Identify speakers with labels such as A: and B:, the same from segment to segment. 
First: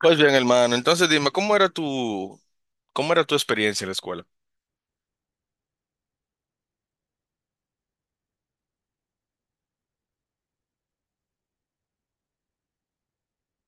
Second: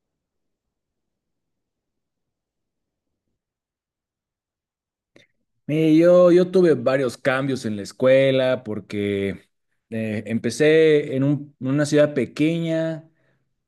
A: Pues bien, hermano, entonces dime, ¿cómo era cómo era tu experiencia en la escuela?
B: Yo, yo tuve varios cambios en la escuela porque empecé en en una ciudad pequeña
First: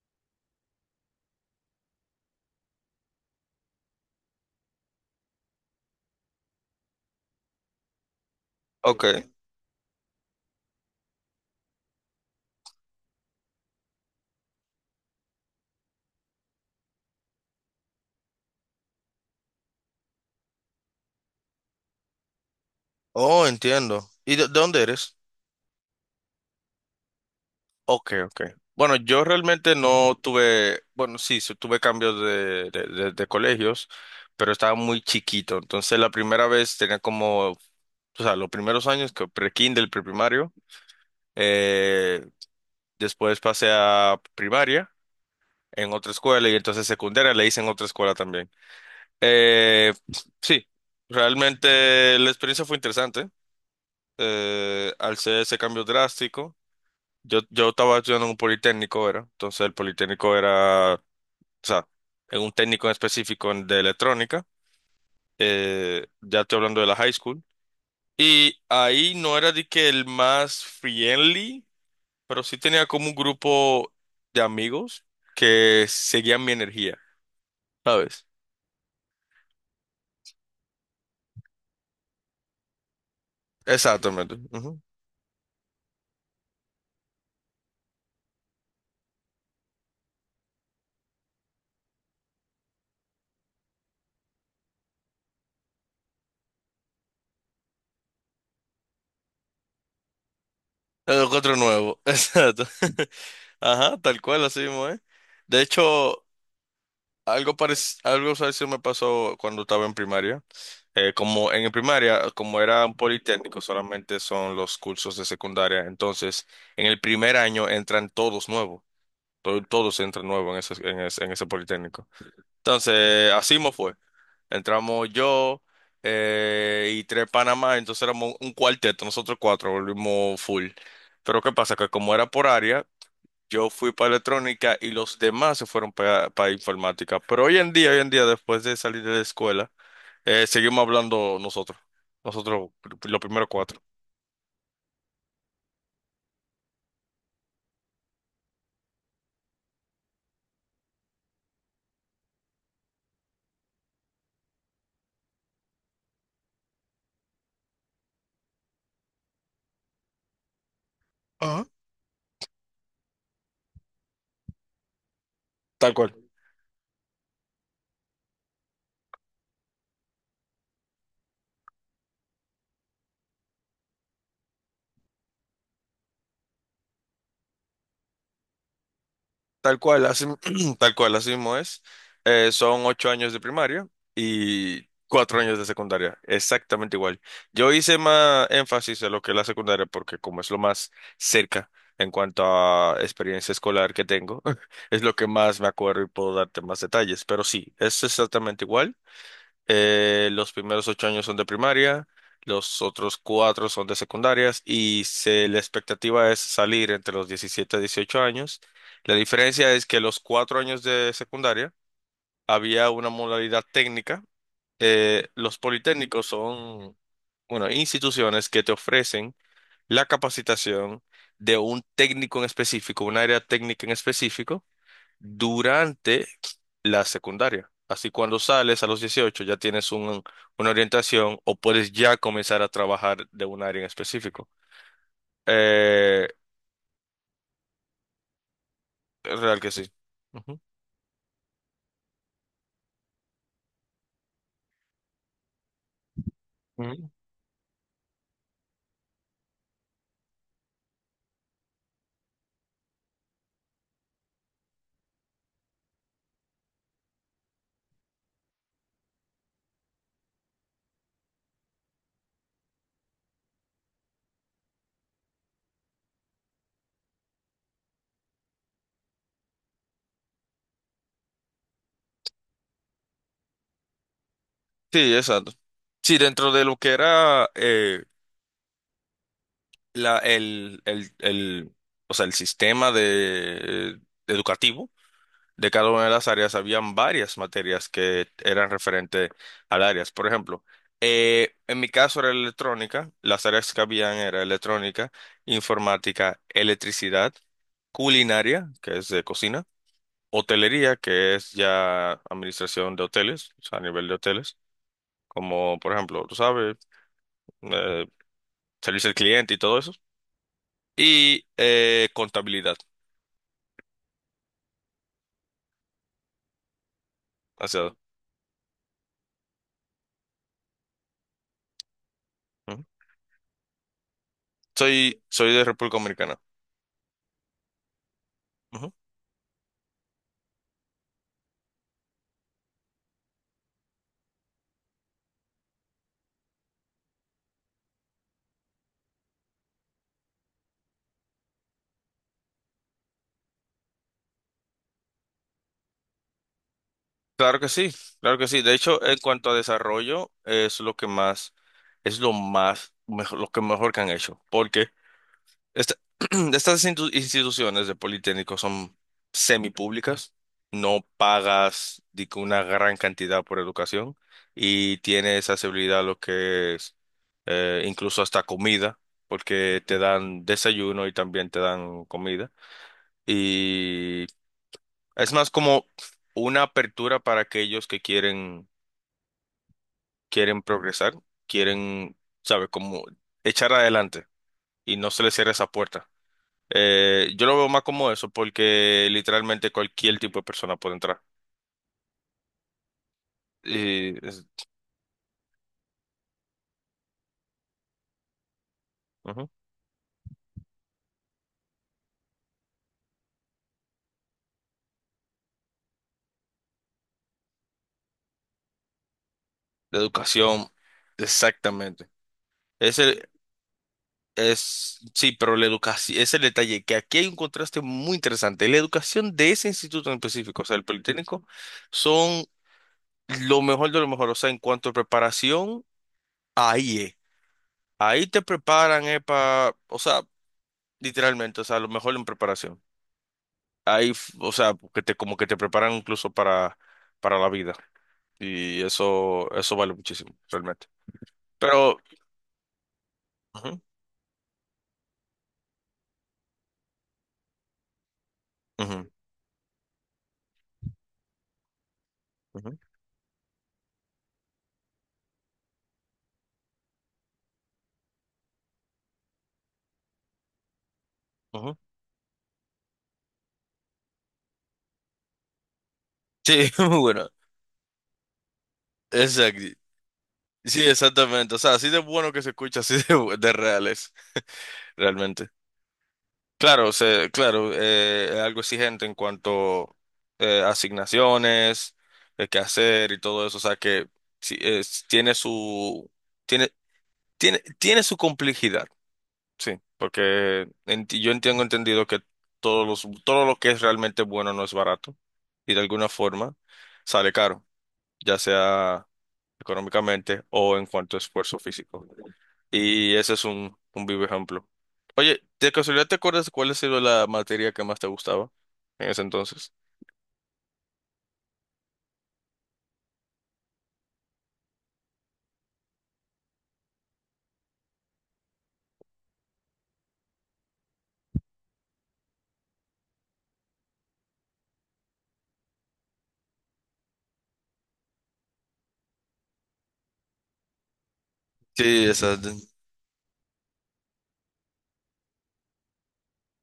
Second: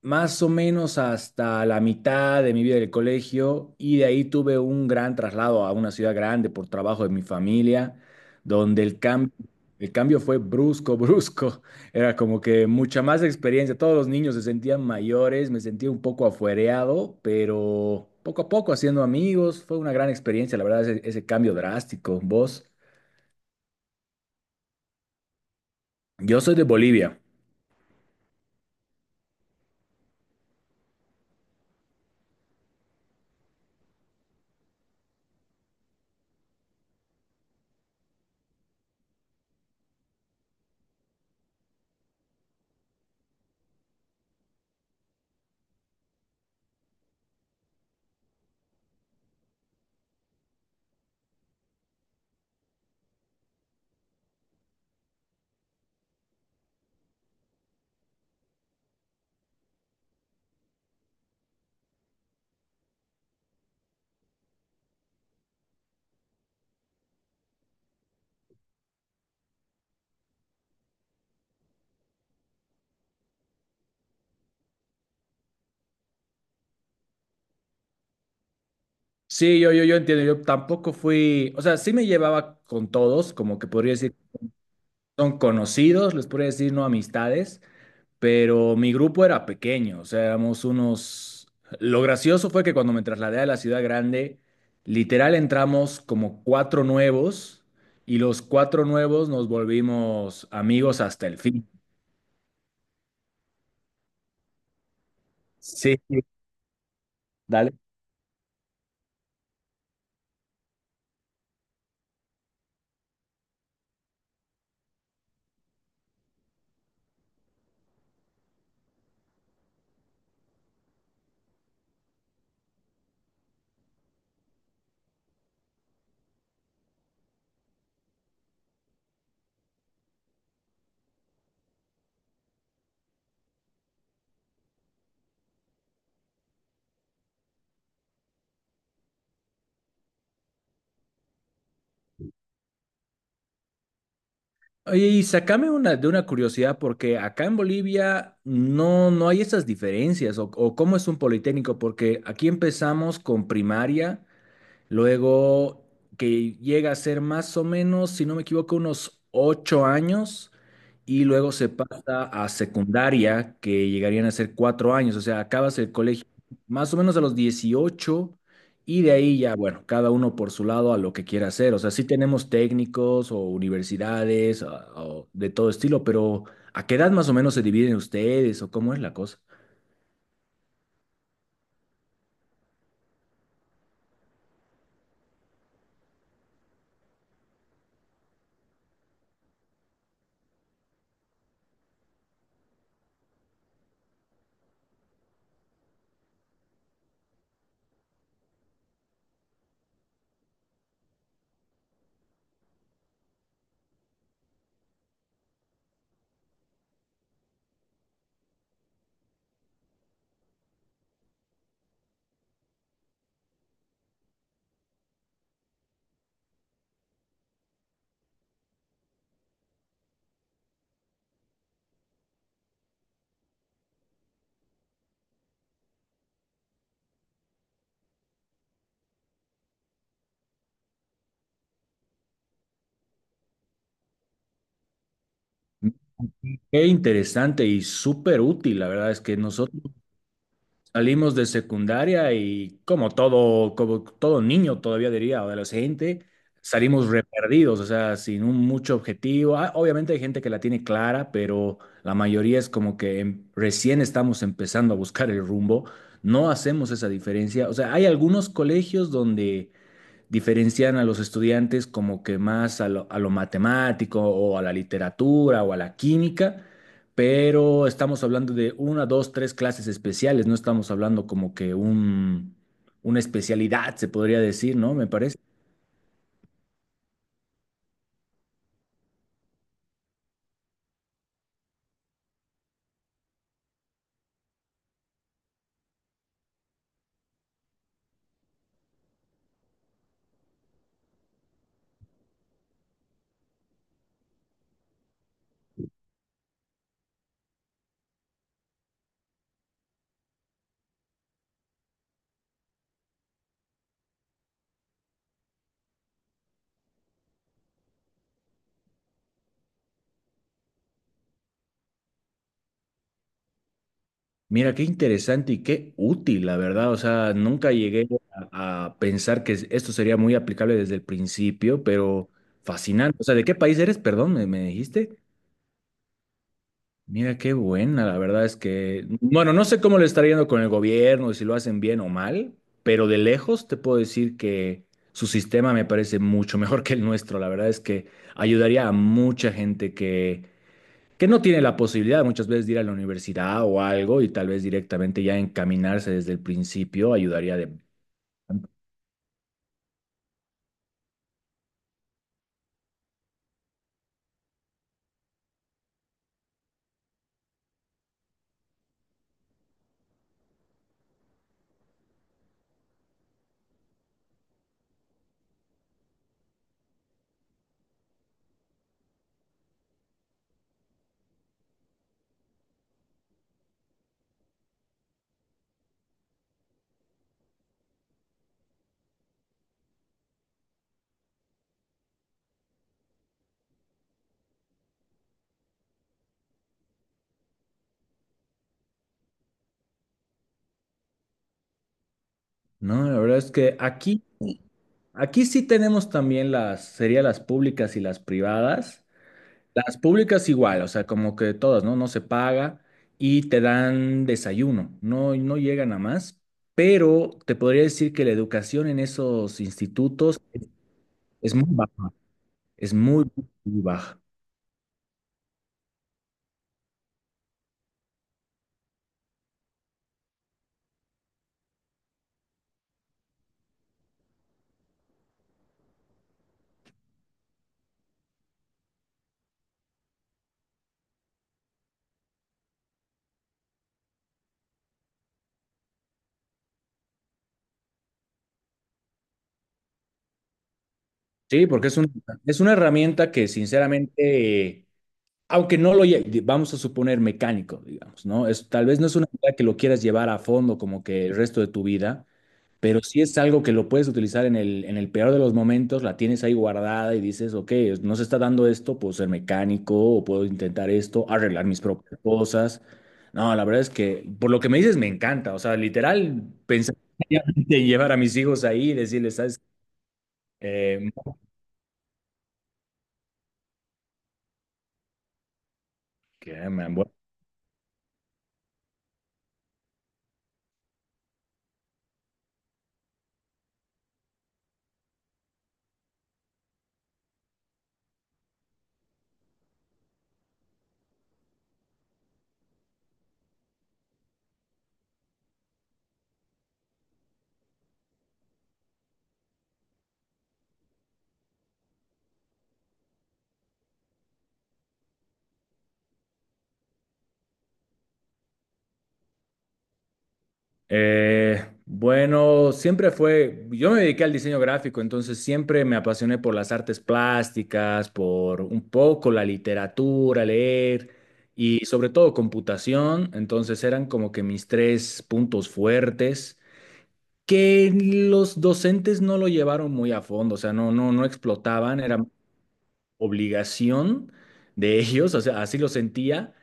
B: más o menos hasta la mitad de mi vida del colegio y de ahí tuve un gran traslado a una ciudad grande por trabajo de mi familia, donde
A: Ok.
B: el cambio fue brusco, brusco. Era como que mucha más experiencia. Todos los niños se sentían mayores, me sentía un poco afuereado, pero poco a poco haciendo amigos. Fue una gran experiencia, la verdad, ese cambio drástico. ¿Vos?
A: Oh, entiendo. ¿Y de dónde eres?
B: Yo soy de Bolivia.
A: Ok, ok. Bueno, yo realmente no tuve, bueno, sí, sí tuve cambios de colegios, pero estaba muy chiquito. Entonces la primera vez tenía como, o sea, los primeros años que pre-kinder, preprimario. eh, Después pasé a primaria en otra escuela y entonces secundaria le hice en otra escuela también. Eh, sí, realmente la experiencia fue interesante. Al ser ese cambio drástico, yo estaba estudiando en un politécnico, era. Entonces el politécnico era, o sea, en un técnico en específico de electrónica. Ya estoy hablando de la high school. Y ahí no era de que el más friendly, pero sí tenía como un grupo de amigos que seguían mi energía, ¿sabes?
B: Sí, yo entiendo, yo tampoco fui, o sea, sí me llevaba con todos, como que podría decir.
A: Exactamente. Ujú.
B: Son conocidos, les podría decir no amistades, pero mi grupo era pequeño, o sea, éramos unos... Lo gracioso fue que cuando me trasladé a la ciudad grande, literal entramos como cuatro nuevos y los cuatro nuevos nos volvimos amigos
A: El
B: hasta el
A: otro
B: fin.
A: nuevo, exacto. Ajá, tal cual, así mismo, ¿eh? De
B: Sí,
A: hecho,
B: dale.
A: algo parecido me pasó cuando estaba en primaria. Como en primaria, como era un politécnico, solamente son los cursos de secundaria. Entonces, en el primer año entran todos nuevos. Todos entran nuevos en ese politécnico. Entonces, así me fue. Entramos yo y tres Panamá, entonces éramos un cuarteto, nosotros cuatro volvimos full. Pero ¿qué pasa? Que como era por área, yo fui para electrónica y los demás se fueron para informática. Pero hoy en día, después de salir de la escuela, seguimos hablando nosotros. Nosotros, los primeros cuatro.
B: Oye, y sacame una, de una curiosidad, porque acá en Bolivia no hay esas diferencias, o cómo es un politécnico, porque aquí empezamos con primaria. Luego, que llega a ser más o menos, si no me equivoco, unos 8 años. Y luego
A: Ajá.
B: se pasa a secundaria, que llegarían a ser 4 años. O sea, acabas el
A: Tal cual.
B: colegio más o menos a los 18. Y de ahí ya, bueno, cada uno por su lado a lo que quiera hacer. O sea, sí tenemos técnicos o universidades o de todo estilo, pero ¿a qué edad más o menos se dividen ustedes o cómo es la cosa?
A: Tal cual, así, tal cual, así mismo es. Son 8 años de primaria y 4 años de secundaria, exactamente igual. Yo hice más énfasis en lo que es la secundaria porque como es lo más cerca en cuanto a experiencia escolar que tengo, es lo que más me acuerdo y puedo darte más detalles. Pero sí, es exactamente igual. Los primeros 8 años son de primaria, los otros 4 son de secundarias y la expectativa es salir entre los 17 y 18 años. La diferencia es que los 4 años de secundaria había una modalidad técnica. Los politécnicos son, bueno, instituciones que te ofrecen la capacitación de un técnico en específico, un área técnica en específico durante la secundaria. Así cuando sales a los 18 ya tienes una orientación o puedes ya comenzar a trabajar de un área en específico. Eh,
B: Qué interesante y súper útil, la verdad es que
A: Real que
B: nosotros
A: sí. Ujú.
B: salimos de secundaria y como todo niño todavía diría, o adolescente, salimos
A: Ujú.
B: re perdidos, o sea, sin un mucho objetivo. Ah, obviamente hay gente que la tiene clara, pero la mayoría es como que recién estamos empezando a buscar el rumbo, no hacemos esa diferencia. O sea, hay algunos colegios donde diferencian a los estudiantes como que más a a lo matemático o a la literatura o a la química, pero estamos hablando de una, dos, tres clases especiales, no estamos hablando como que una especialidad, se podría decir, ¿no? Me
A: Sí,
B: parece.
A: exacto. Sí, dentro de lo que era la, el, o sea, el sistema educativo. De cada una de las áreas habían varias materias que eran referentes al áreas. Por ejemplo, en mi caso era electrónica, las áreas que habían era electrónica, informática, electricidad, culinaria, que es de cocina, hotelería, que es ya administración de hoteles, o sea, a nivel de hoteles, como por ejemplo, tú sabes, eh, servicio al cliente y todo eso, y contabilidad.
B: Mira, qué interesante y qué útil, la verdad. O sea,
A: O
B: nunca
A: sea,
B: llegué a pensar que esto sería muy aplicable desde el principio, pero
A: ujú.
B: fascinante. O sea, ¿de qué país eres? Perdón, me dijiste?
A: Soy, soy de República Dominicana.
B: Mira, qué buena, la verdad es que, bueno, no sé cómo le está yendo con el gobierno, si lo hacen bien o mal, pero de lejos te puedo decir que su sistema me parece mucho mejor que el nuestro. La verdad es que ayudaría a mucha gente que no tiene la posibilidad muchas veces de ir a la universidad o algo y tal vez directamente ya encaminarse desde el principio ayudaría
A: Claro que
B: de...
A: sí, claro que sí. De hecho, en cuanto a desarrollo, es lo que más, es lo más, mejor, lo que mejor que han hecho. Porque esta- estas instituciones de Politécnico son semipúblicas, no pagas di que una gran cantidad por educación y tienes accesibilidad a lo que es incluso hasta comida, porque te dan desayuno y también te dan comida. Y es más como una apertura para aquellos que quieren quieren progresar, quieren, ¿sabes?, como echar adelante y no se les cierra esa puerta. Yo lo veo más como eso porque literalmente cualquier tipo de persona puede entrar.
B: No, la verdad es que
A: Y es-
B: aquí sí tenemos también las, sería las públicas y las privadas.
A: Ujú.
B: Las públicas igual, o sea, como que todas, ¿no? No se paga y te dan desayuno, no llegan a más, pero te podría decir que la educación en esos
A: La
B: institutos
A: educación,
B: es muy
A: exactamente.
B: baja, es muy,
A: Ese
B: muy baja.
A: es, sí, pero la educación, ese es el detalle, que aquí hay un contraste muy interesante. La educación de ese instituto en específico, o sea, el Politécnico, son lo mejor de lo mejor, o sea, en cuanto a preparación, ahí es. Ahí te preparan, para, o sea, literalmente, o sea, a lo mejor en preparación. Ahí, o sea, que te, como que te preparan incluso para la vida. Y eso vale muchísimo, realmente.
B: Sí, porque es
A: Pero,
B: es una herramienta que
A: ujú,
B: sinceramente, aunque no vamos a suponer mecánico, digamos, ¿no? Es, tal vez no
A: ujú,
B: es una idea que lo quieras llevar a fondo como que el resto de tu vida.
A: ujú,
B: Pero sí es algo que lo puedes utilizar en en el peor de los momentos, la tienes ahí guardada y dices, ok, no se está dando esto, puedo ser mecánico o puedo intentar esto, arreglar
A: ujú.
B: mis propias cosas. No, la verdad es que por lo que me dices me encanta. O sea, literal,
A: Sí,
B: pensar
A: muy bueno.
B: seriamente en llevar a mis hijos ahí y decirles, ¿sabes?
A: Exacto. Sí,
B: No,
A: exactamente. O sea, así de bueno que se escucha, así de, de real es, realmente.
B: que me
A: Claro,
B: han
A: se claro, es algo exigente en cuanto asignaciones, de qué hacer y todo eso. O sea, que sí, tiene su... Tiene, tiene su complejidad, sí, porque yo entiendo entendido que todo lo que es realmente bueno no es barato y de alguna forma sale caro, ya sea económicamente o en cuanto a esfuerzo físico. Y ese es un vivo ejemplo. Oye, ¿de casualidad te acuerdas cuál ha sido la materia que más te gustaba en ese entonces?
B: Bueno, siempre fue, yo me dediqué al diseño gráfico, entonces siempre me apasioné por las artes plásticas, por un poco la literatura, leer y sobre todo computación, entonces eran como que mis tres puntos fuertes que los docentes no lo llevaron muy a fondo, o sea, no explotaban,
A: Sí,
B: era
A: exacto.
B: obligación de ellos, o sea, así lo sentía,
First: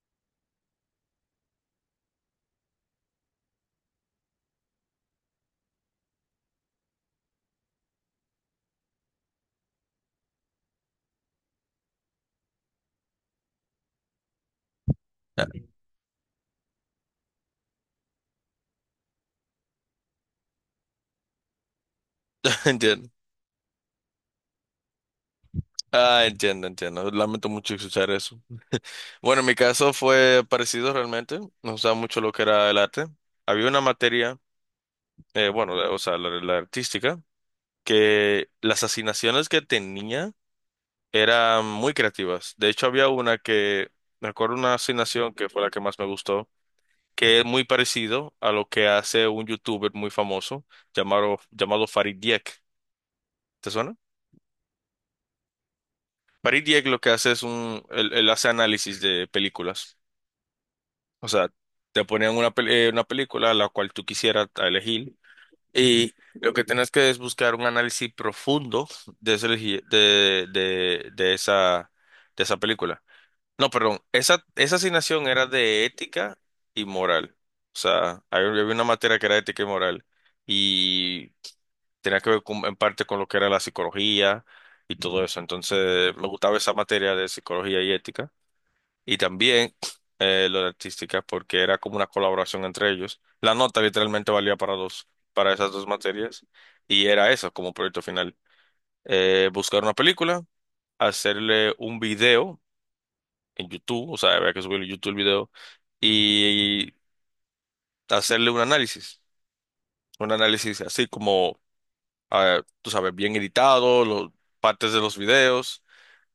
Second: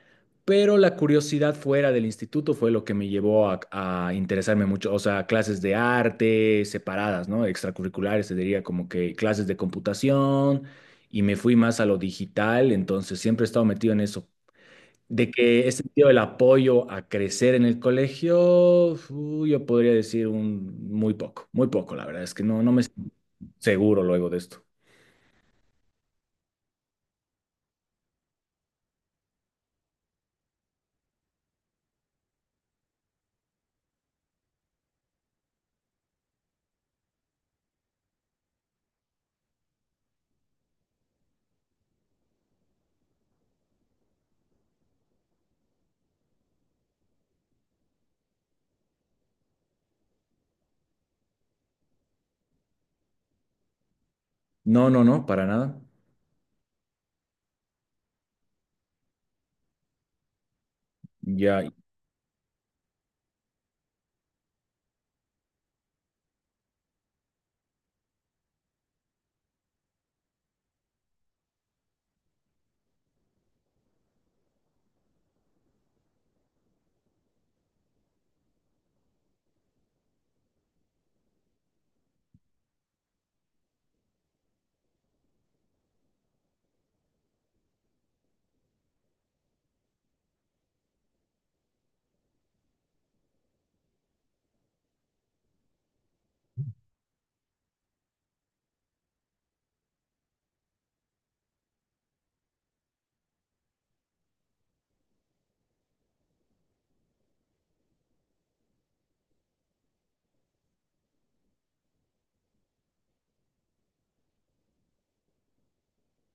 B: pero la curiosidad fuera del instituto fue lo que me llevó a interesarme mucho, o sea, clases de arte separadas, ¿no? Extracurriculares, se diría como que clases de computación, y me fui más a lo digital, entonces siempre he estado metido en eso. De que he sentido el apoyo a crecer en el colegio, yo podría decir un muy poco, la verdad es que no me
A: Entiendo.
B: siento seguro luego de esto.
A: Ah, entiendo, entiendo. Lamento mucho escuchar eso. Bueno, en mi caso fue parecido realmente. Nos gustaba mucho lo que era el arte. Había una materia, bueno, o sea, la artística, que las asignaciones que tenía eran muy creativas. De hecho, había una que, me acuerdo una asignación que fue la que más me gustó, que es muy parecido a lo que hace un youtuber muy famoso llamado Farid Dieck. ¿Te suena?
B: No, no, no, para nada.
A: Farid Dieck lo que hace es un, él hace análisis de películas. O sea,
B: Ya,
A: te ponían una, una película a la cual tú quisieras elegir y lo que tienes que es buscar un análisis profundo de, ese elegi- de esa película. No, perdón, esa asignación era de ética y moral. O sea, había una materia que era ética y moral y tenía que ver en parte con lo que era la psicología y todo eso. Entonces, me gustaba esa materia de psicología y ética y también lo de artística, porque era como una colaboración entre ellos. La nota literalmente valía para dos, para esas dos materias, y era eso como proyecto final. Buscar una película, hacerle un video en YouTube, o sea, había que subirle a YouTube el video, y hacerle un análisis así como, ah, tú sabes, bien editado, los, partes de los videos.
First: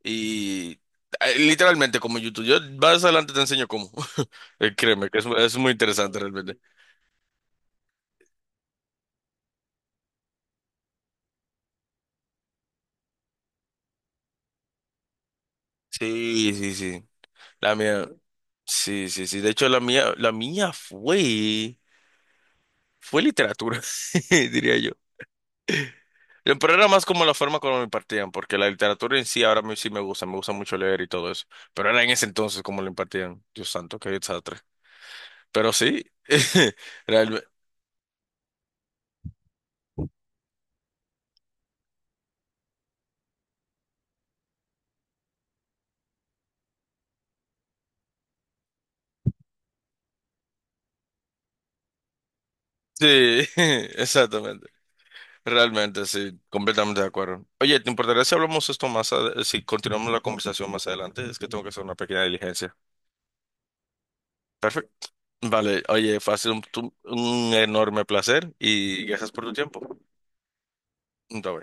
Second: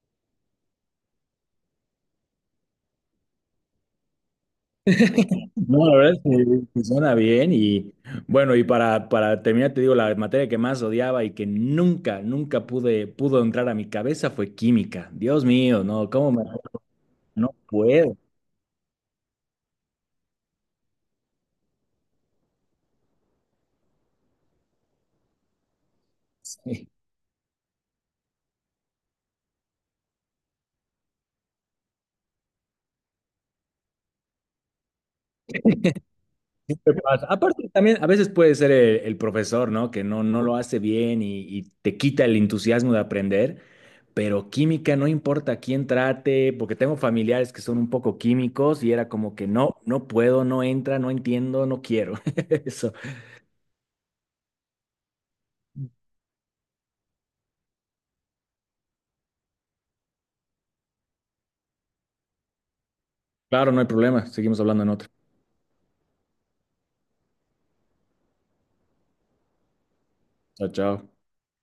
A: Y literalmente como YouTube. Yo más adelante te enseño cómo. Créeme, que es muy
B: no, la verdad es
A: interesante realmente.
B: que suena bien y bueno, y para terminar, te digo, la materia que más odiaba y que nunca pudo entrar a mi cabeza fue química. Dios mío, no, ¿cómo me...
A: Sí, sí, sí.
B: No
A: La mía,
B: puedo.
A: sí, sí, sí. De hecho, la mía fue, fue literatura, diría yo. Pero era
B: Sí,
A: más como la forma como me impartían, porque la literatura en sí ahora sí me gusta mucho leer y todo eso. Pero era en ese entonces como lo impartían. Dios santo, qué desastre. Pero sí,
B: siempre pasa.
A: realmente.
B: Aparte, también a veces puede ser el profesor, ¿no? Que no lo hace bien y te quita el entusiasmo de aprender, pero química no importa quién trate, porque tengo familiares que son un poco químicos y era como que no puedo, no entra, no entiendo, no quiero. Eso.
A: Sí, exactamente. Realmente, sí, completamente de acuerdo. Oye, ¿te importaría si hablamos esto más, si continuamos la conversación más adelante? Es que tengo que hacer una pequeña diligencia.
B: Claro, no hay problema. Seguimos hablando en
A: Perfecto.
B: otra.
A: Vale, oye, fue ha sido un enorme placer y gracias por tu tiempo.
B: Chao, chao.
A: Bye, bye.